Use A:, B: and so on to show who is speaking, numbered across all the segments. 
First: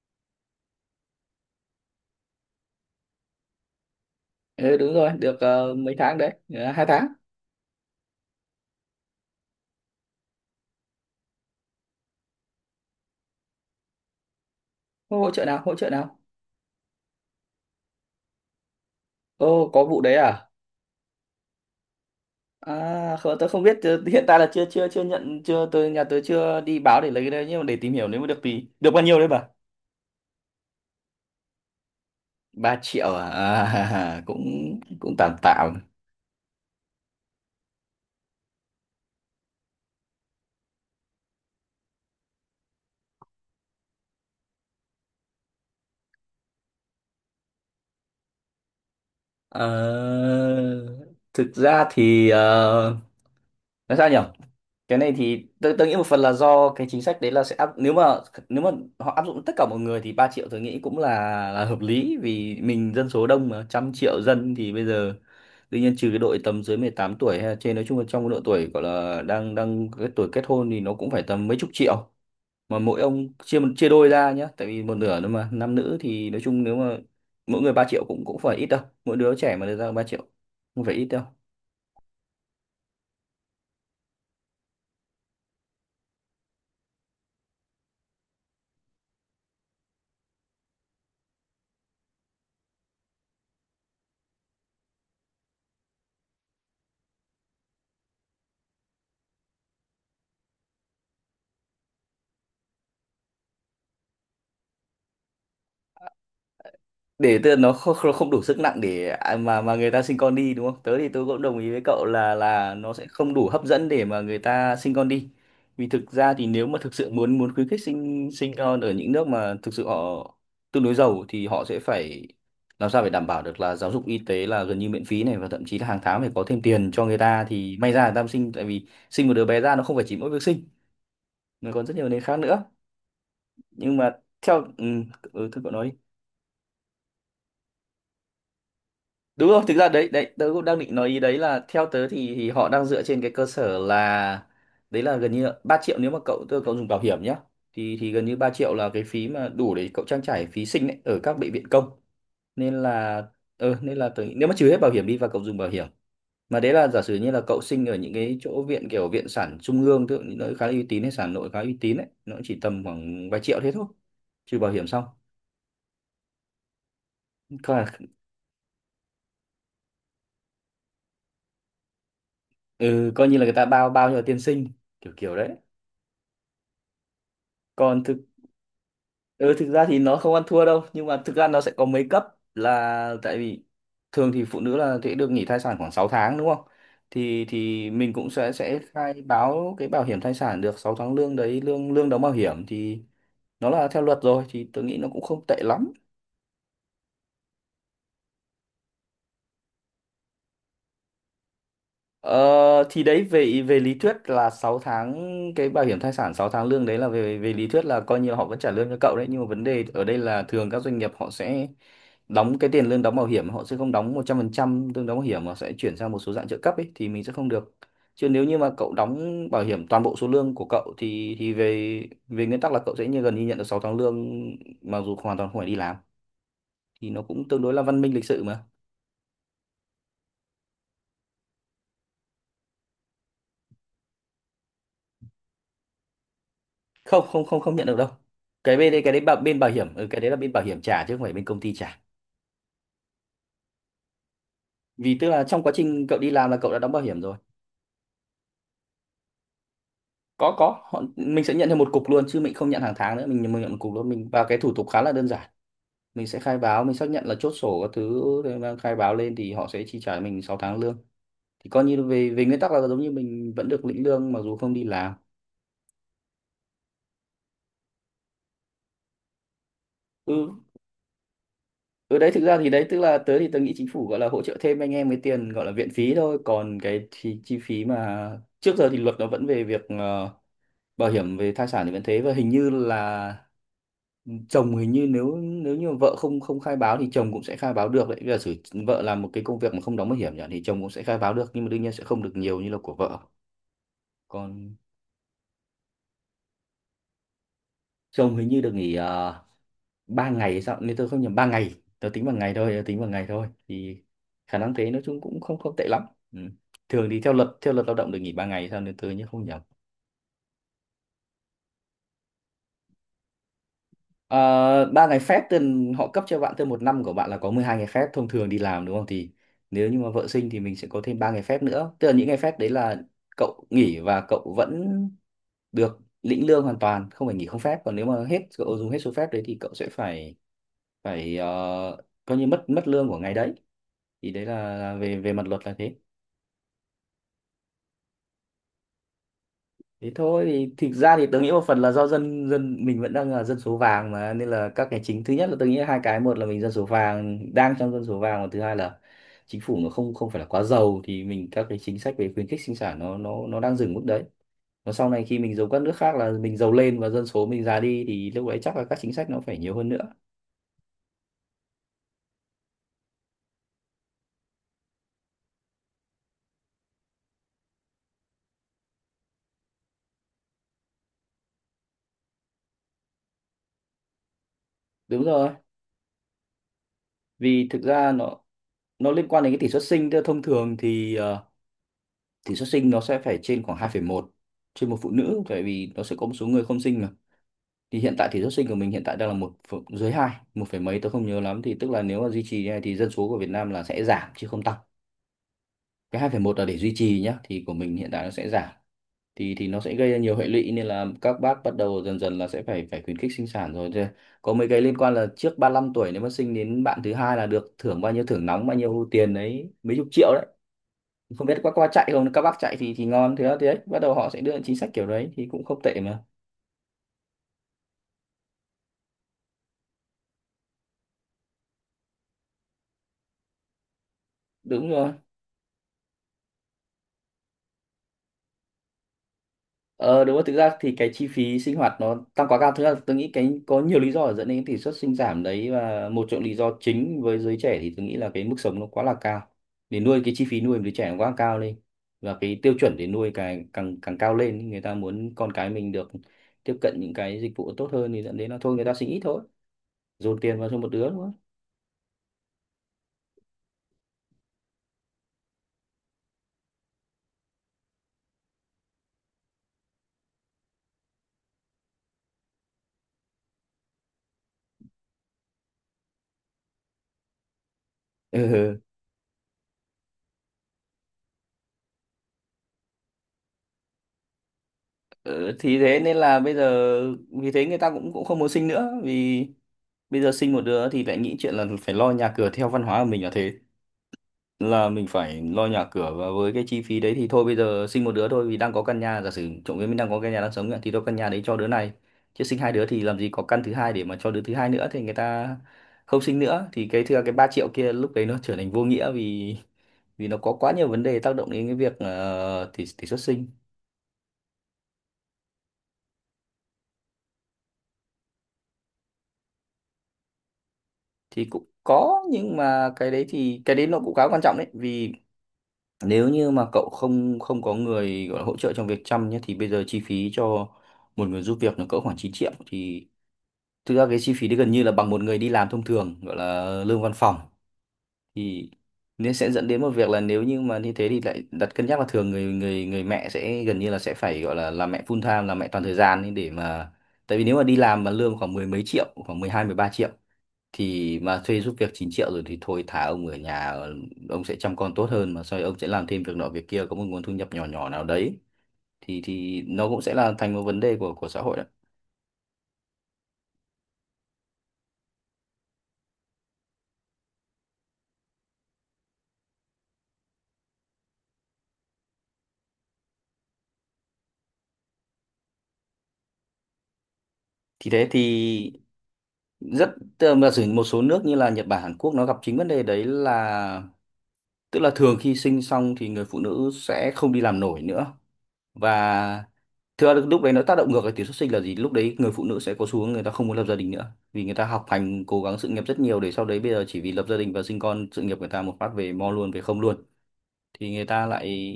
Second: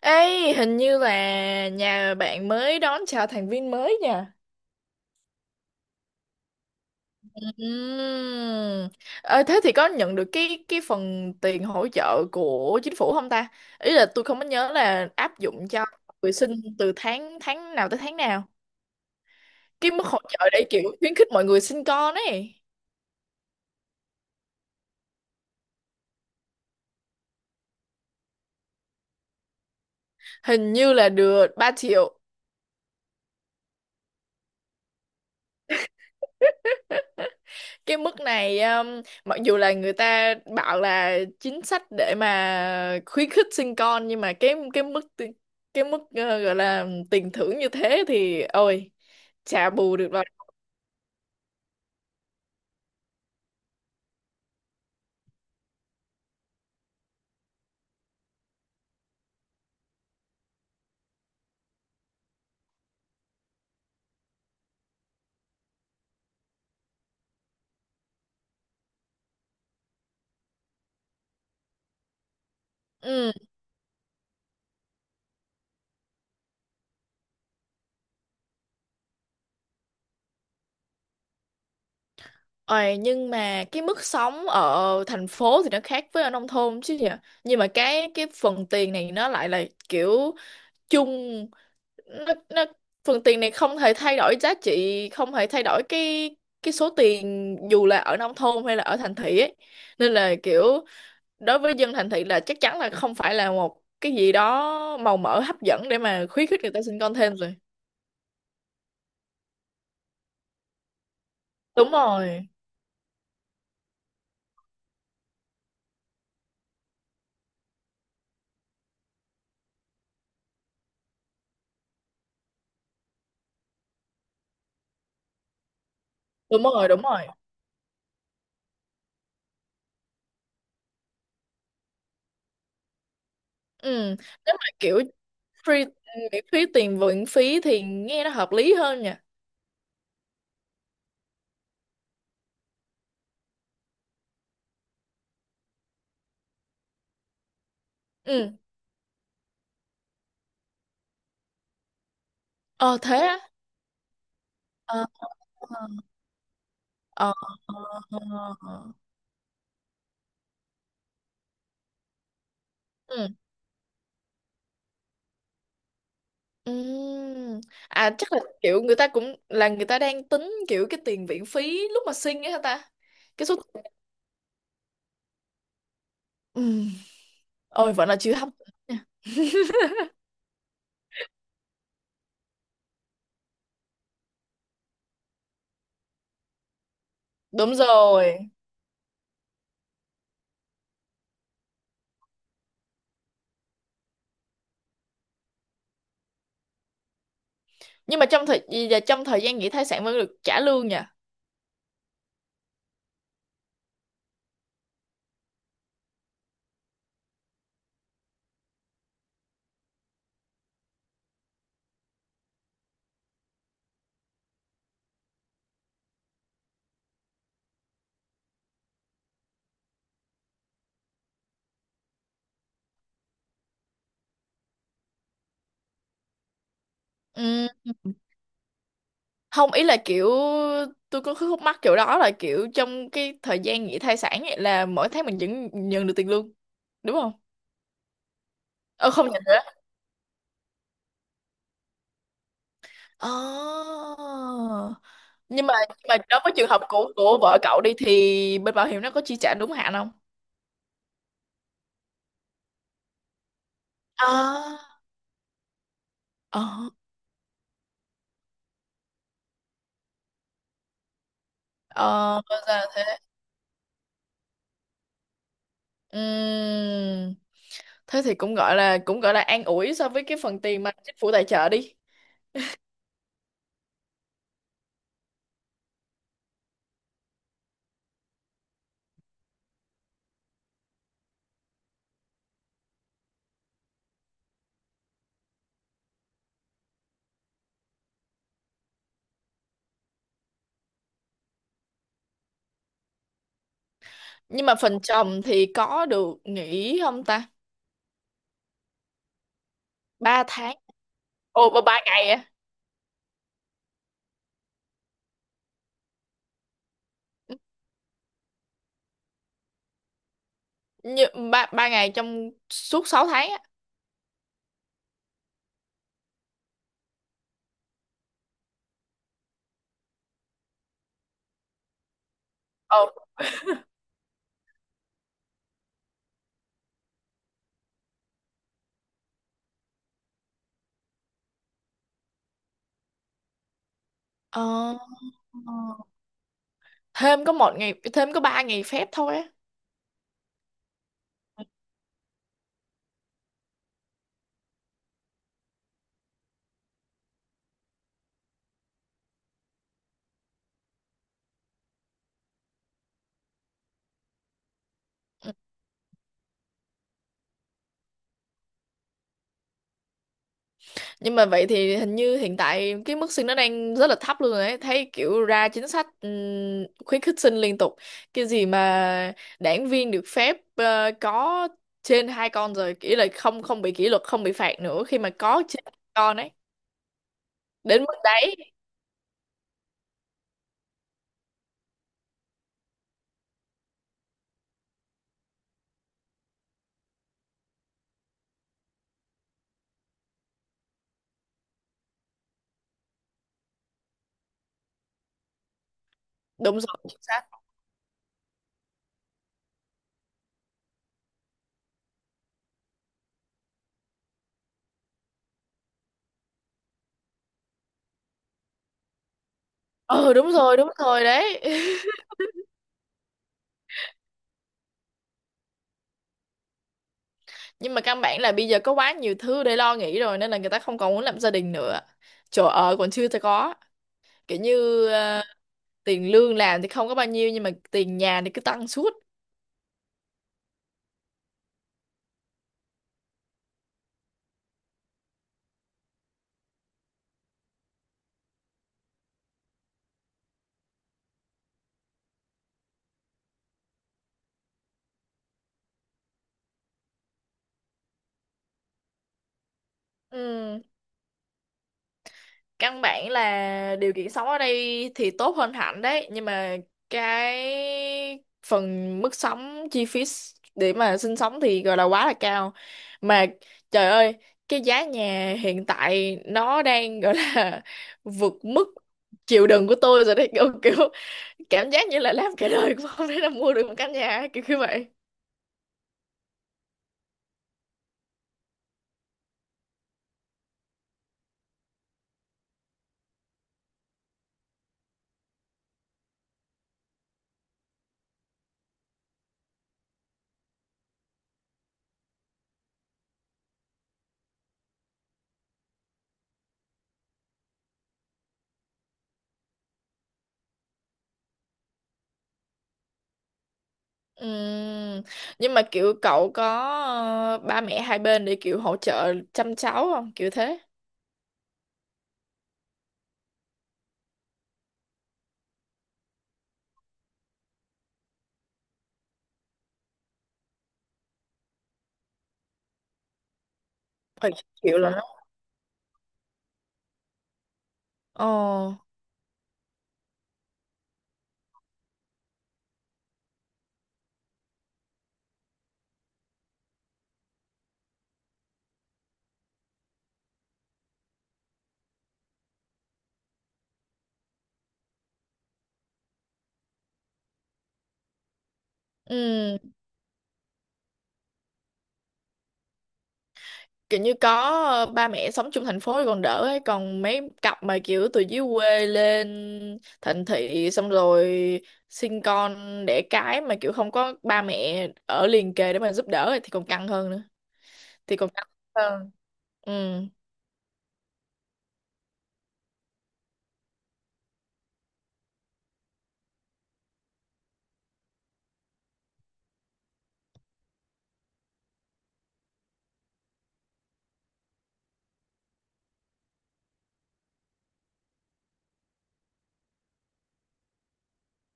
A: Ê, hình như là nhà bạn mới đón chào thành viên mới nha.
B: Ừ, đúng rồi, được mấy tháng đấy. Ờ, Hai tháng.
A: Ừm. Ờ, thế thì có nhận được cái phần tiền hỗ trợ của chính phủ không ta? Ý là tôi không có nhớ là
B: Ô, hỗ
A: áp
B: trợ nào,
A: dụng
B: hỗ
A: cho
B: trợ nào?
A: người sinh từ tháng tháng nào tới tháng nào.
B: Ô, có
A: Cái
B: vụ
A: mức
B: đấy
A: hỗ
B: à?
A: trợ để kiểu khuyến khích mọi người sinh con ấy.
B: À, không, tôi không biết, hiện tại là chưa chưa chưa nhận, chưa tôi nhà tôi chưa đi báo để lấy cái đấy, nhưng mà để tìm hiểu nếu mà được thì được bao nhiêu đấy bà?
A: Hình như là được 3 triệu.
B: Ba triệu à? À cũng cũng tạm tạm.
A: Cái mức này mặc dù là người ta bảo là chính sách để mà khuyến khích sinh con nhưng mà cái mức gọi là tiền thưởng như thế thì ôi chả bù được rồi.
B: Ờ, thực ra thì nói sao nhỉ? Cái này thì tôi nghĩ một phần là do cái chính sách đấy, là sẽ áp nếu mà nếu mà họ áp dụng tất cả mọi người thì 3 triệu tôi nghĩ cũng là hợp lý, vì mình dân số đông mà, trăm triệu dân thì bây giờ tuy nhiên trừ cái đội tầm dưới 18 tuổi hay là trên, nói chung là trong cái độ tuổi gọi là đang đang cái tuổi kết hôn thì nó cũng phải tầm mấy chục triệu. Mà mỗi
A: Ừ.
B: ông chia chia đôi ra nhá, tại vì một nửa nữa mà nam nữ, thì nói chung nếu mà mỗi người 3 triệu cũng cũng phải ít đâu, mỗi đứa trẻ mà được ra 3 triệu không phải ít
A: Ôi, nhưng mà cái mức sống ở thành phố thì nó khác với ở nông thôn chứ nhỉ. Nhưng mà cái phần tiền này nó lại là kiểu chung. Nó, nó phần tiền này không thể thay đổi giá trị, không thể thay đổi cái số tiền dù là ở nông thôn hay là ở thành thị ấy. Nên là kiểu đối với dân thành thị là chắc chắn là không phải là một cái gì đó màu mỡ hấp dẫn để
B: đâu.
A: mà khuyến khích người ta sinh con thêm
B: Để tức là
A: rồi.
B: nó không, không đủ sức nặng để à, mà người ta sinh con đi đúng không? Tớ thì tớ cũng đồng ý với
A: Đúng
B: cậu là
A: rồi,
B: nó sẽ không đủ hấp dẫn để mà người ta sinh con đi. Vì thực ra thì nếu mà thực sự muốn muốn khuyến khích sinh sinh con, ở những nước mà thực sự họ tương đối giàu thì họ sẽ phải làm sao phải đảm bảo được là giáo dục y tế là gần như miễn phí này, và thậm chí là hàng tháng phải có thêm
A: đúng rồi,
B: tiền
A: đúng
B: cho người
A: rồi.
B: ta thì may ra người ta mới sinh. Tại vì sinh một đứa bé ra nó không phải chỉ mỗi việc sinh, nó còn rất nhiều nền khác nữa. Nhưng
A: Ừ.
B: mà
A: Nếu
B: theo
A: mà kiểu
B: ừ, thưa cậu
A: free
B: nói đi.
A: miễn phí tiền viện phí thì nghe nó hợp lý hơn nha.
B: Đúng rồi, thực ra đấy đấy tớ cũng đang định nói ý đấy, là theo tớ thì họ đang dựa trên cái cơ sở là đấy là gần như là 3 triệu nếu mà cậu dùng bảo hiểm nhá, thì gần như 3
A: Ừ.
B: triệu là cái phí mà đủ để cậu trang trải phí sinh ấy, ở các bệnh viện công nên
A: Ờ, thế
B: là.
A: á?
B: Nên là tớ nghĩ- nếu mà trừ hết bảo hiểm
A: Ờ.
B: đi và cậu dùng bảo hiểm,
A: Ờ.
B: mà đấy là giả sử
A: Ờ.
B: như là cậu
A: Ờ,
B: sinh ở những cái
A: ờ.
B: chỗ
A: Ờ.
B: viện kiểu viện sản trung ương, tức là những nơi khá là uy tín, hay sản nội khá uy tín ấy, nó chỉ tầm
A: Ừ.
B: khoảng vài triệu thế thôi, trừ bảo hiểm xong
A: Ừm.
B: coi là,
A: À, chắc là kiểu người ta cũng là người ta đang tính kiểu cái tiền viện phí lúc mà sinh ấy hả ta?
B: ừ, coi như là
A: Cái
B: người
A: số
B: ta
A: tiền.
B: bao bao cho tiền sinh kiểu kiểu đấy.
A: Ừm. Ôi
B: Còn
A: vẫn là
B: thực
A: chưa hấp dẫn nha.
B: Ừ, thực ra thì nó không ăn thua đâu, nhưng mà thực ra nó sẽ có mấy cấp, là tại vì thường thì phụ nữ là sẽ được nghỉ thai sản khoảng 6 tháng đúng không, thì
A: Đúng
B: mình cũng
A: rồi.
B: sẽ khai báo cái bảo hiểm thai sản được 6 tháng lương đấy, lương lương đóng bảo hiểm thì nó là theo luật rồi thì tôi nghĩ nó cũng không tệ lắm.
A: Nhưng mà trong thời và trong thời gian nghỉ thai sản vẫn được trả lương nha.
B: Ờ, thì đấy về về lý thuyết là 6 tháng, cái bảo hiểm thai sản 6 tháng lương đấy là về về lý thuyết là coi như là họ vẫn trả lương cho cậu đấy, nhưng mà vấn đề ở đây là thường các doanh nghiệp họ sẽ đóng cái tiền lương đóng bảo hiểm, họ sẽ không đóng 100% lương đóng bảo hiểm mà sẽ chuyển sang một số dạng trợ cấp ấy, thì mình sẽ không được. Chứ nếu như mà cậu đóng bảo hiểm toàn bộ số lương của cậu thì về về nguyên tắc là cậu sẽ như gần như nhận được 6 tháng lương, mặc dù hoàn toàn không phải đi làm, thì nó cũng tương
A: Ừm.
B: đối là văn minh lịch sự mà.
A: Không, ý là kiểu tôi có khúc mắc kiểu đó là kiểu trong cái thời gian nghỉ thai sản ấy là mỗi tháng mình vẫn nhận được tiền lương, đúng
B: Không
A: không?
B: không không không nhận được đâu, cái bên đấy
A: Ờ,
B: cái đấy
A: không nhận
B: bên
A: nữa.
B: bảo hiểm, cái đấy là bên bảo hiểm trả chứ không phải bên công ty trả,
A: À.
B: vì tức là trong
A: nhưng
B: quá
A: mà nhưng
B: trình
A: mà
B: cậu đi
A: đối
B: làm
A: với
B: là
A: trường
B: cậu đã
A: hợp
B: đóng bảo
A: của
B: hiểm rồi.
A: của vợ cậu đi thì bên bảo hiểm nó có chi trả đúng hạn không?
B: Có họ, mình sẽ nhận theo một cục luôn chứ mình không nhận hàng tháng nữa, mình nhận một cục luôn, mình và cái thủ tục
A: À.
B: khá là đơn giản. Mình sẽ khai báo,
A: Ờ.
B: mình xác nhận là chốt sổ các thứ để mà khai báo lên thì họ sẽ chi trả mình 6 tháng lương, thì coi như về
A: Ờ
B: về
A: ra
B: nguyên tắc
A: là
B: là giống như
A: thế.
B: mình vẫn được lĩnh lương mặc dù không đi làm.
A: Ừm, thế thì cũng gọi là an ủi so với cái
B: Ừ.
A: phần tiền mà chính phủ tài trợ đi.
B: Ừ đấy, thực ra thì đấy tức là tớ thì tớ nghĩ chính phủ gọi là hỗ trợ thêm anh em cái tiền gọi là viện phí thôi, còn cái chi phí mà trước giờ thì luật nó vẫn về việc bảo hiểm về thai sản thì vẫn thế, và hình như là chồng hình như nếu nếu như vợ không không khai báo thì chồng cũng sẽ khai báo được đấy. Bây giờ sử vợ làm một cái công việc mà không đóng bảo hiểm nhỉ, thì chồng cũng sẽ khai báo được, nhưng mà đương nhiên sẽ không được nhiều như là của vợ.
A: Nhưng mà
B: Còn
A: phần chồng thì có được nghỉ không ta?
B: chồng hình như được nghỉ ba
A: Ba
B: ngày hay
A: tháng.
B: sao nếu tôi không nhầm, ba
A: Ồ,
B: ngày,
A: ba ba
B: tôi tính
A: ngày
B: bằng
A: á?
B: ngày thôi, thì khả năng thế, nói chung cũng không không tệ lắm. Ừ. Thường thì theo luật, lao động được nghỉ ba ngày hay sao nếu tôi nhớ không nhầm.
A: Như ba ba ngày trong suốt 6 tháng á?
B: Ờ, ba ngày phép thì họ cấp cho bạn thêm, một năm của bạn là có 12 ngày phép thông thường đi làm đúng không, thì nếu như mà vợ sinh thì mình sẽ có thêm ba ngày phép nữa, tức là những ngày phép đấy là
A: Ồ.
B: cậu nghỉ và cậu vẫn được lĩnh lương, hoàn toàn không phải nghỉ không phép. Còn nếu mà hết, cậu dùng hết số phép đấy thì cậu sẽ phải phải coi như mất mất lương của ngày đấy, thì đấy là
A: Ờ,
B: về về mặt luật là thế.
A: thêm có một ngày, thêm có ba ngày phép thôi á? Ừ.
B: Thế thôi, thì thực ra thì tôi nghĩ một phần là do dân dân mình vẫn đang là dân số vàng mà, nên là các cái chính, thứ nhất là tôi nghĩ hai cái, một là mình dân số vàng, đang trong dân số vàng, và thứ hai là chính phủ nó không không phải là quá giàu, thì mình các cái chính sách về khuyến khích sinh sản nó nó đang dừng mức đấy. Và sau này khi mình giống các nước khác là mình giàu lên và dân số mình già đi thì lúc đấy chắc là các chính sách nó phải nhiều hơn nữa.
A: Nhưng mà vậy thì hình như hiện tại cái mức sinh nó đang rất là thấp luôn rồi ấy. Thấy kiểu ra chính sách khuyến khích sinh liên tục. Cái gì mà đảng viên được phép có trên hai con rồi, kỷ là không không bị kỷ luật, không bị phạt nữa khi
B: Đúng
A: mà
B: rồi,
A: có trên hai con ấy.
B: vì thực
A: Đến
B: ra
A: mức
B: nó
A: đấy.
B: liên quan đến cái tỷ suất sinh, tức là thông thường thì tỷ suất sinh nó sẽ phải trên khoảng 2,1 trên một phụ nữ, tại vì nó sẽ có một số người không sinh mà. Thì hiện tại tỷ suất sinh của mình hiện tại đang là dưới hai, một phẩy mấy tôi không nhớ lắm, thì tức là nếu mà duy trì như này thì dân số của Việt Nam là sẽ giảm chứ không tăng, cái 2,1 là để
A: Đúng
B: duy
A: rồi, chính
B: trì nhá,
A: xác.
B: thì của mình hiện tại nó sẽ giảm. Thì nó sẽ gây ra nhiều hệ lụy nên là các bác bắt đầu dần dần là sẽ phải phải khuyến khích sinh sản rồi. Thế có mấy cái liên quan là trước 35 tuổi nếu mà sinh đến bạn thứ hai là được thưởng bao nhiêu, thưởng nóng bao nhiêu tiền đấy, mấy chục triệu.
A: Ừ, đúng rồi
B: Không biết
A: đấy.
B: các qua chạy không, các bác chạy thì ngon, thế đó thế đấy, bắt đầu họ sẽ đưa những chính sách kiểu đấy thì cũng không tệ mà.
A: Nhưng mà căn bản là bây giờ có quá nhiều thứ để lo nghĩ rồi nên là người ta không còn muốn làm gia đình nữa. Chỗ ở còn chưa có. Kiểu
B: Đúng
A: như
B: rồi.
A: tiền lương làm thì không có bao nhiêu nhưng mà tiền nhà thì cứ tăng suốt.
B: Ờ đúng rồi, thực ra thì cái chi phí sinh hoạt nó tăng quá cao, thứ là tôi nghĩ cái có nhiều lý do để dẫn đến cái tỷ suất sinh giảm đấy, và một trong lý do chính với giới trẻ thì tôi nghĩ là cái mức sống nó quá là cao, để nuôi cái chi phí nuôi đứa trẻ nó quá cao lên, và cái tiêu chuẩn để nuôi càng càng càng cao lên, người ta muốn con cái mình được tiếp cận những cái dịch vụ tốt hơn, thì dẫn đến là thôi người ta sinh ít thôi, dồn tiền vào cho
A: Ừ,
B: một đứa thôi.
A: căn bản là điều kiện sống ở đây thì tốt hơn hẳn đấy nhưng mà cái phần mức sống để mà sinh sống thì gọi là quá là cao. Mà trời ơi, cái giá nhà hiện tại nó đang gọi là vượt mức chịu đựng của tôi rồi đấy, kiểu, kiểu cảm giác như là làm cả đời cũng không thể là mua được một căn nhà kiểu như vậy.
B: Ờ, thì thế nên là bây giờ, vì thế người ta cũng cũng không muốn sinh nữa. Vì bây giờ sinh một đứa thì lại nghĩ chuyện là phải lo nhà cửa, theo văn hóa của mình là thế, là mình phải lo nhà cửa. Và với cái chi phí đấy thì thôi bây giờ sinh một đứa thôi, vì đang có căn nhà, giả sử trộm vía mình đang có căn nhà đang sống ạ, thì tôi căn nhà đấy cho đứa này, chứ sinh hai đứa thì làm gì có căn thứ hai để mà cho đứa thứ hai nữa. Thì người ta không sinh nữa, thì cái thưa cái 3 triệu kia lúc đấy nó trở thành vô nghĩa. Vì vì nó có quá nhiều vấn đề tác động đến cái việc tỷ tỷ suất sinh.
A: Ừm. Nhưng mà kiểu cậu có ba mẹ hai bên để kiểu hỗ trợ chăm cháu không? Kiểu thế.
B: Thì cũng có, nhưng mà cái đấy, thì cái đấy nó cũng khá quan trọng đấy. Vì nếu như mà cậu không không có người gọi là hỗ trợ trong việc chăm nhé, thì bây giờ chi phí cho một người giúp việc nó cỡ khoảng 9 triệu. Thì thực ra cái chi phí
A: Ừ,
B: đấy gần như là
A: kiểu
B: bằng
A: là
B: một
A: nó.
B: người đi làm thông thường, gọi là lương văn phòng.
A: Ồ.
B: Thì nên sẽ dẫn đến một việc là nếu như mà như thế thì lại đặt cân nhắc là thường người người người mẹ sẽ gần như là sẽ phải gọi là làm mẹ full time, làm mẹ toàn thời gian ấy để mà, tại vì nếu mà đi làm mà lương khoảng mười mấy triệu, khoảng 12-13 triệu, thì mà thuê giúp việc 9 triệu rồi thì thôi thả ông ở nhà. Ờ, ông sẽ chăm con tốt hơn, mà sau đấy ông sẽ làm thêm việc nọ việc kia, có một nguồn thu nhập nhỏ nhỏ nào đấy. Thì
A: Ừ.
B: nó cũng sẽ là thành một vấn đề của xã hội đấy.
A: Kiểu như có ba mẹ sống chung thành phố thì còn đỡ ấy. Còn mấy cặp mà kiểu từ dưới quê lên thành thị xong rồi sinh con đẻ cái mà kiểu không có ba mẹ ở liền kề để mà giúp đỡ ấy, thì còn căng hơn nữa.
B: Thì thế
A: Thì còn căng
B: thì
A: hơn. Ừ.
B: rất, tức là sử một số nước như là Nhật Bản, Hàn Quốc, nó gặp chính vấn đề đấy. Là tức là thường khi sinh xong thì người phụ nữ sẽ không đi làm nổi nữa. Và thưa lúc đấy nó tác động ngược lại tỷ suất sinh là gì, lúc đấy người phụ nữ sẽ có xu hướng người ta không muốn lập gia đình nữa, vì người ta học hành cố gắng sự nghiệp rất nhiều, để sau đấy bây giờ chỉ vì lập gia đình và sinh con, sự nghiệp người ta một phát về mo luôn, về không luôn. Thì người ta lại,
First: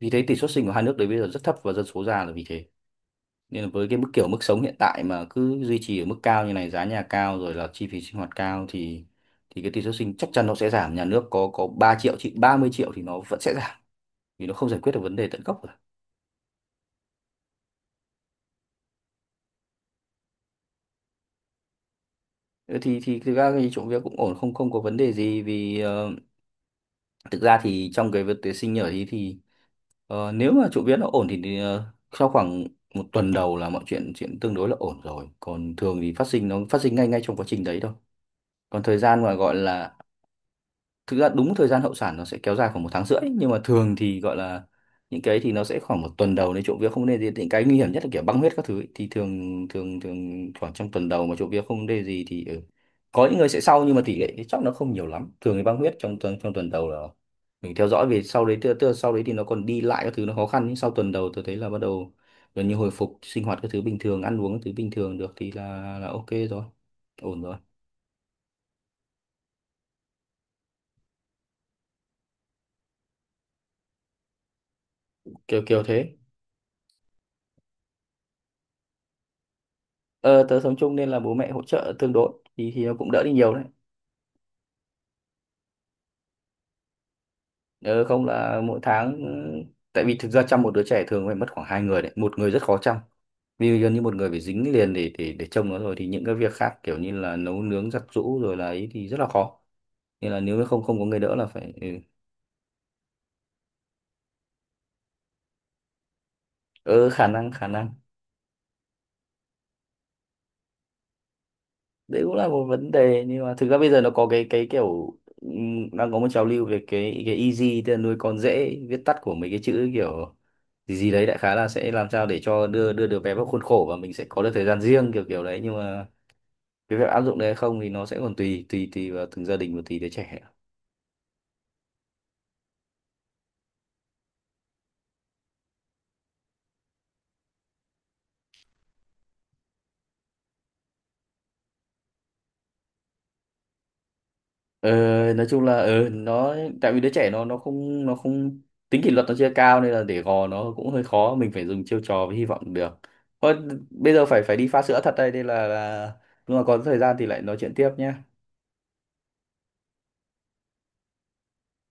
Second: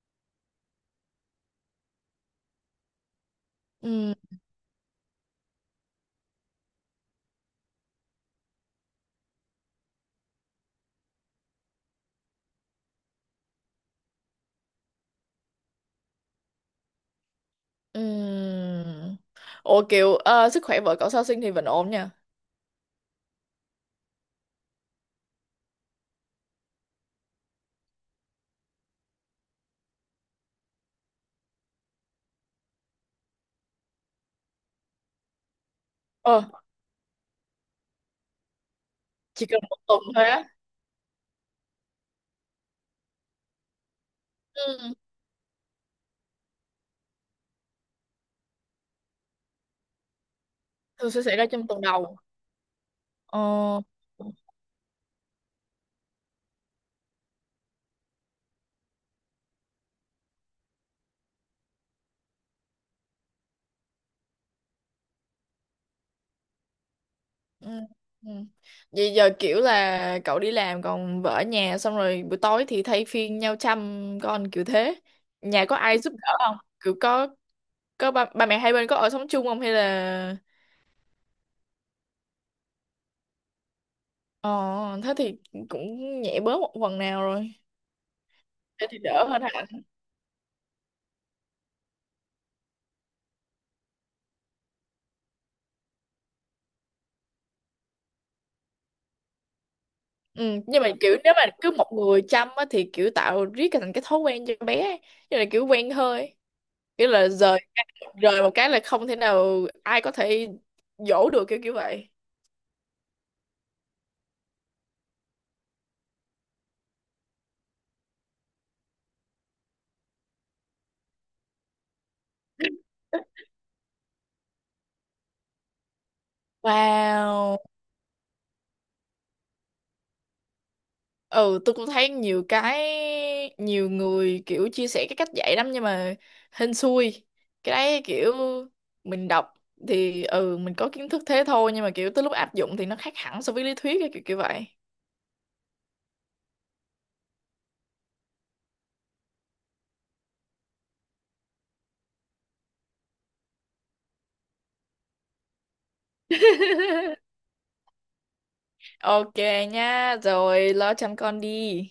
B: vì thế tỷ suất sinh của hai nước đấy bây giờ rất thấp, và dân số già là vì thế. Nên là với cái mức,
A: Ừ.
B: kiểu mức sống hiện tại mà cứ duy trì ở mức cao như này, giá nhà cao rồi là chi phí sinh hoạt cao, thì cái tỷ suất sinh chắc chắn nó sẽ giảm. Nhà nước có 3 triệu chị 30 triệu thì nó vẫn sẽ giảm, vì nó không giải quyết được vấn đề tận gốc.
A: Ừm. Ủa kiểu sức khỏe vợ cậu sau sinh thì vẫn ổn nha.
B: Ừ, thì thực ra thì chỗ việc cũng ổn, không không có vấn đề gì. Vì thực ra thì trong cái việc tuyển sinh nhở thì nếu mà chỗ việc nó ổn thì, thì sau khoảng một tuần đầu là mọi chuyện chuyện tương đối là ổn rồi. Còn thường thì phát
A: Ờ,
B: sinh nó phát sinh ngay ngay trong quá trình đấy thôi. Còn thời gian mà
A: chỉ
B: gọi
A: cần một
B: là,
A: tuần thôi á?
B: thực ra đúng thời gian hậu sản nó sẽ kéo dài khoảng một tháng rưỡi, nhưng mà thường thì gọi là
A: Ừ,
B: những cái thì nó sẽ khoảng một tuần đầu đấy, trộm vía không nên gì, những cái nguy hiểm nhất là kiểu băng huyết các thứ ấy. Thì thường thường thường khoảng trong tuần
A: thường sẽ
B: đầu mà
A: xảy ra
B: trộm vía
A: trong tuần
B: không nên
A: đầu.
B: gì thì ừ. Có những người sẽ
A: Ờ.
B: sau, nhưng mà tỷ lệ thì chắc nó không nhiều lắm. Thường thì băng huyết trong tuần đầu là mình theo dõi về sau đấy. Tức là sau đấy thì nó còn đi lại các thứ nó khó khăn, nhưng sau tuần đầu tôi thấy là bắt đầu gần như hồi phục, sinh hoạt các thứ bình thường, ăn uống các thứ bình thường được, thì là ok rồi, ổn rồi.
A: Ừ. Ừ. Vậy giờ kiểu là cậu đi làm còn vợ ở nhà xong rồi buổi tối thì thay phiên nhau chăm con kiểu thế.
B: Kiểu
A: Nhà có
B: kiểu
A: ai giúp
B: thế.
A: đỡ không? Kiểu có ba mẹ hai bên có ở sống chung không hay là?
B: Ờ, tớ sống chung nên là bố mẹ hỗ trợ tương đối, thì nó cũng đỡ đi nhiều đấy.
A: Ờ, thế thì cũng nhẹ bớt một phần nào rồi.
B: Ờ, không là mỗi
A: Thế thì
B: tháng
A: đỡ hơn
B: ừ,
A: ha.
B: tại vì thực ra chăm một đứa trẻ thường phải mất khoảng hai người đấy, một người rất khó chăm. Vì gần như một người phải dính liền để trông nó. Rồi thì những cái việc khác kiểu như là nấu nướng, giặt giũ rồi là ấy, thì rất là khó. Nên là
A: Ừ,
B: nếu
A: nhưng
B: không
A: mà
B: không có
A: kiểu
B: người
A: nếu
B: đỡ
A: mà
B: là
A: cứ
B: phải ừ,
A: một người chăm á, thì kiểu tạo riết cái- thành cái thói quen cho bé ấy. Như là kiểu quen hơi kiểu
B: Ờ, khả
A: là
B: năng
A: rời
B: khả năng
A: rời một cái là không thể nào ai có thể dỗ được kiểu kiểu vậy.
B: đấy cũng là một vấn đề. Nhưng mà thực ra bây giờ nó có cái kiểu đang có một trào lưu về cái easy, tức là nuôi con dễ, viết tắt của mấy cái chữ kiểu gì gì đấy, đại khái là sẽ làm sao để cho đưa đưa được bé vào khuôn khổ, và mình sẽ có được thời gian riêng kiểu kiểu đấy. Nhưng mà cái việc áp dụng đấy hay
A: Wow.
B: không thì nó sẽ còn tùy tùy tùy vào từng gia đình và tùy đứa trẻ.
A: Ừ, tôi cũng thấy nhiều cái nhiều người kiểu chia sẻ cái cách dạy lắm nhưng mà hên xui. Cái đấy kiểu mình đọc thì ừ mình có kiến thức thế thôi nhưng mà kiểu tới lúc áp dụng thì nó khác hẳn so với lý thuyết ấy, kiểu kiểu vậy.
B: Ờ, nói chung là nó, tại vì đứa trẻ nó không tính kỷ luật nó chưa cao, nên là để gò nó cũng hơi khó, mình phải dùng chiêu trò với hy vọng được thôi. Bây giờ phải phải đi pha sữa thật đây, nên là lúc nào có thời gian thì lại nói chuyện tiếp nhé.
A: Ok nha, rồi lo chăm con đi.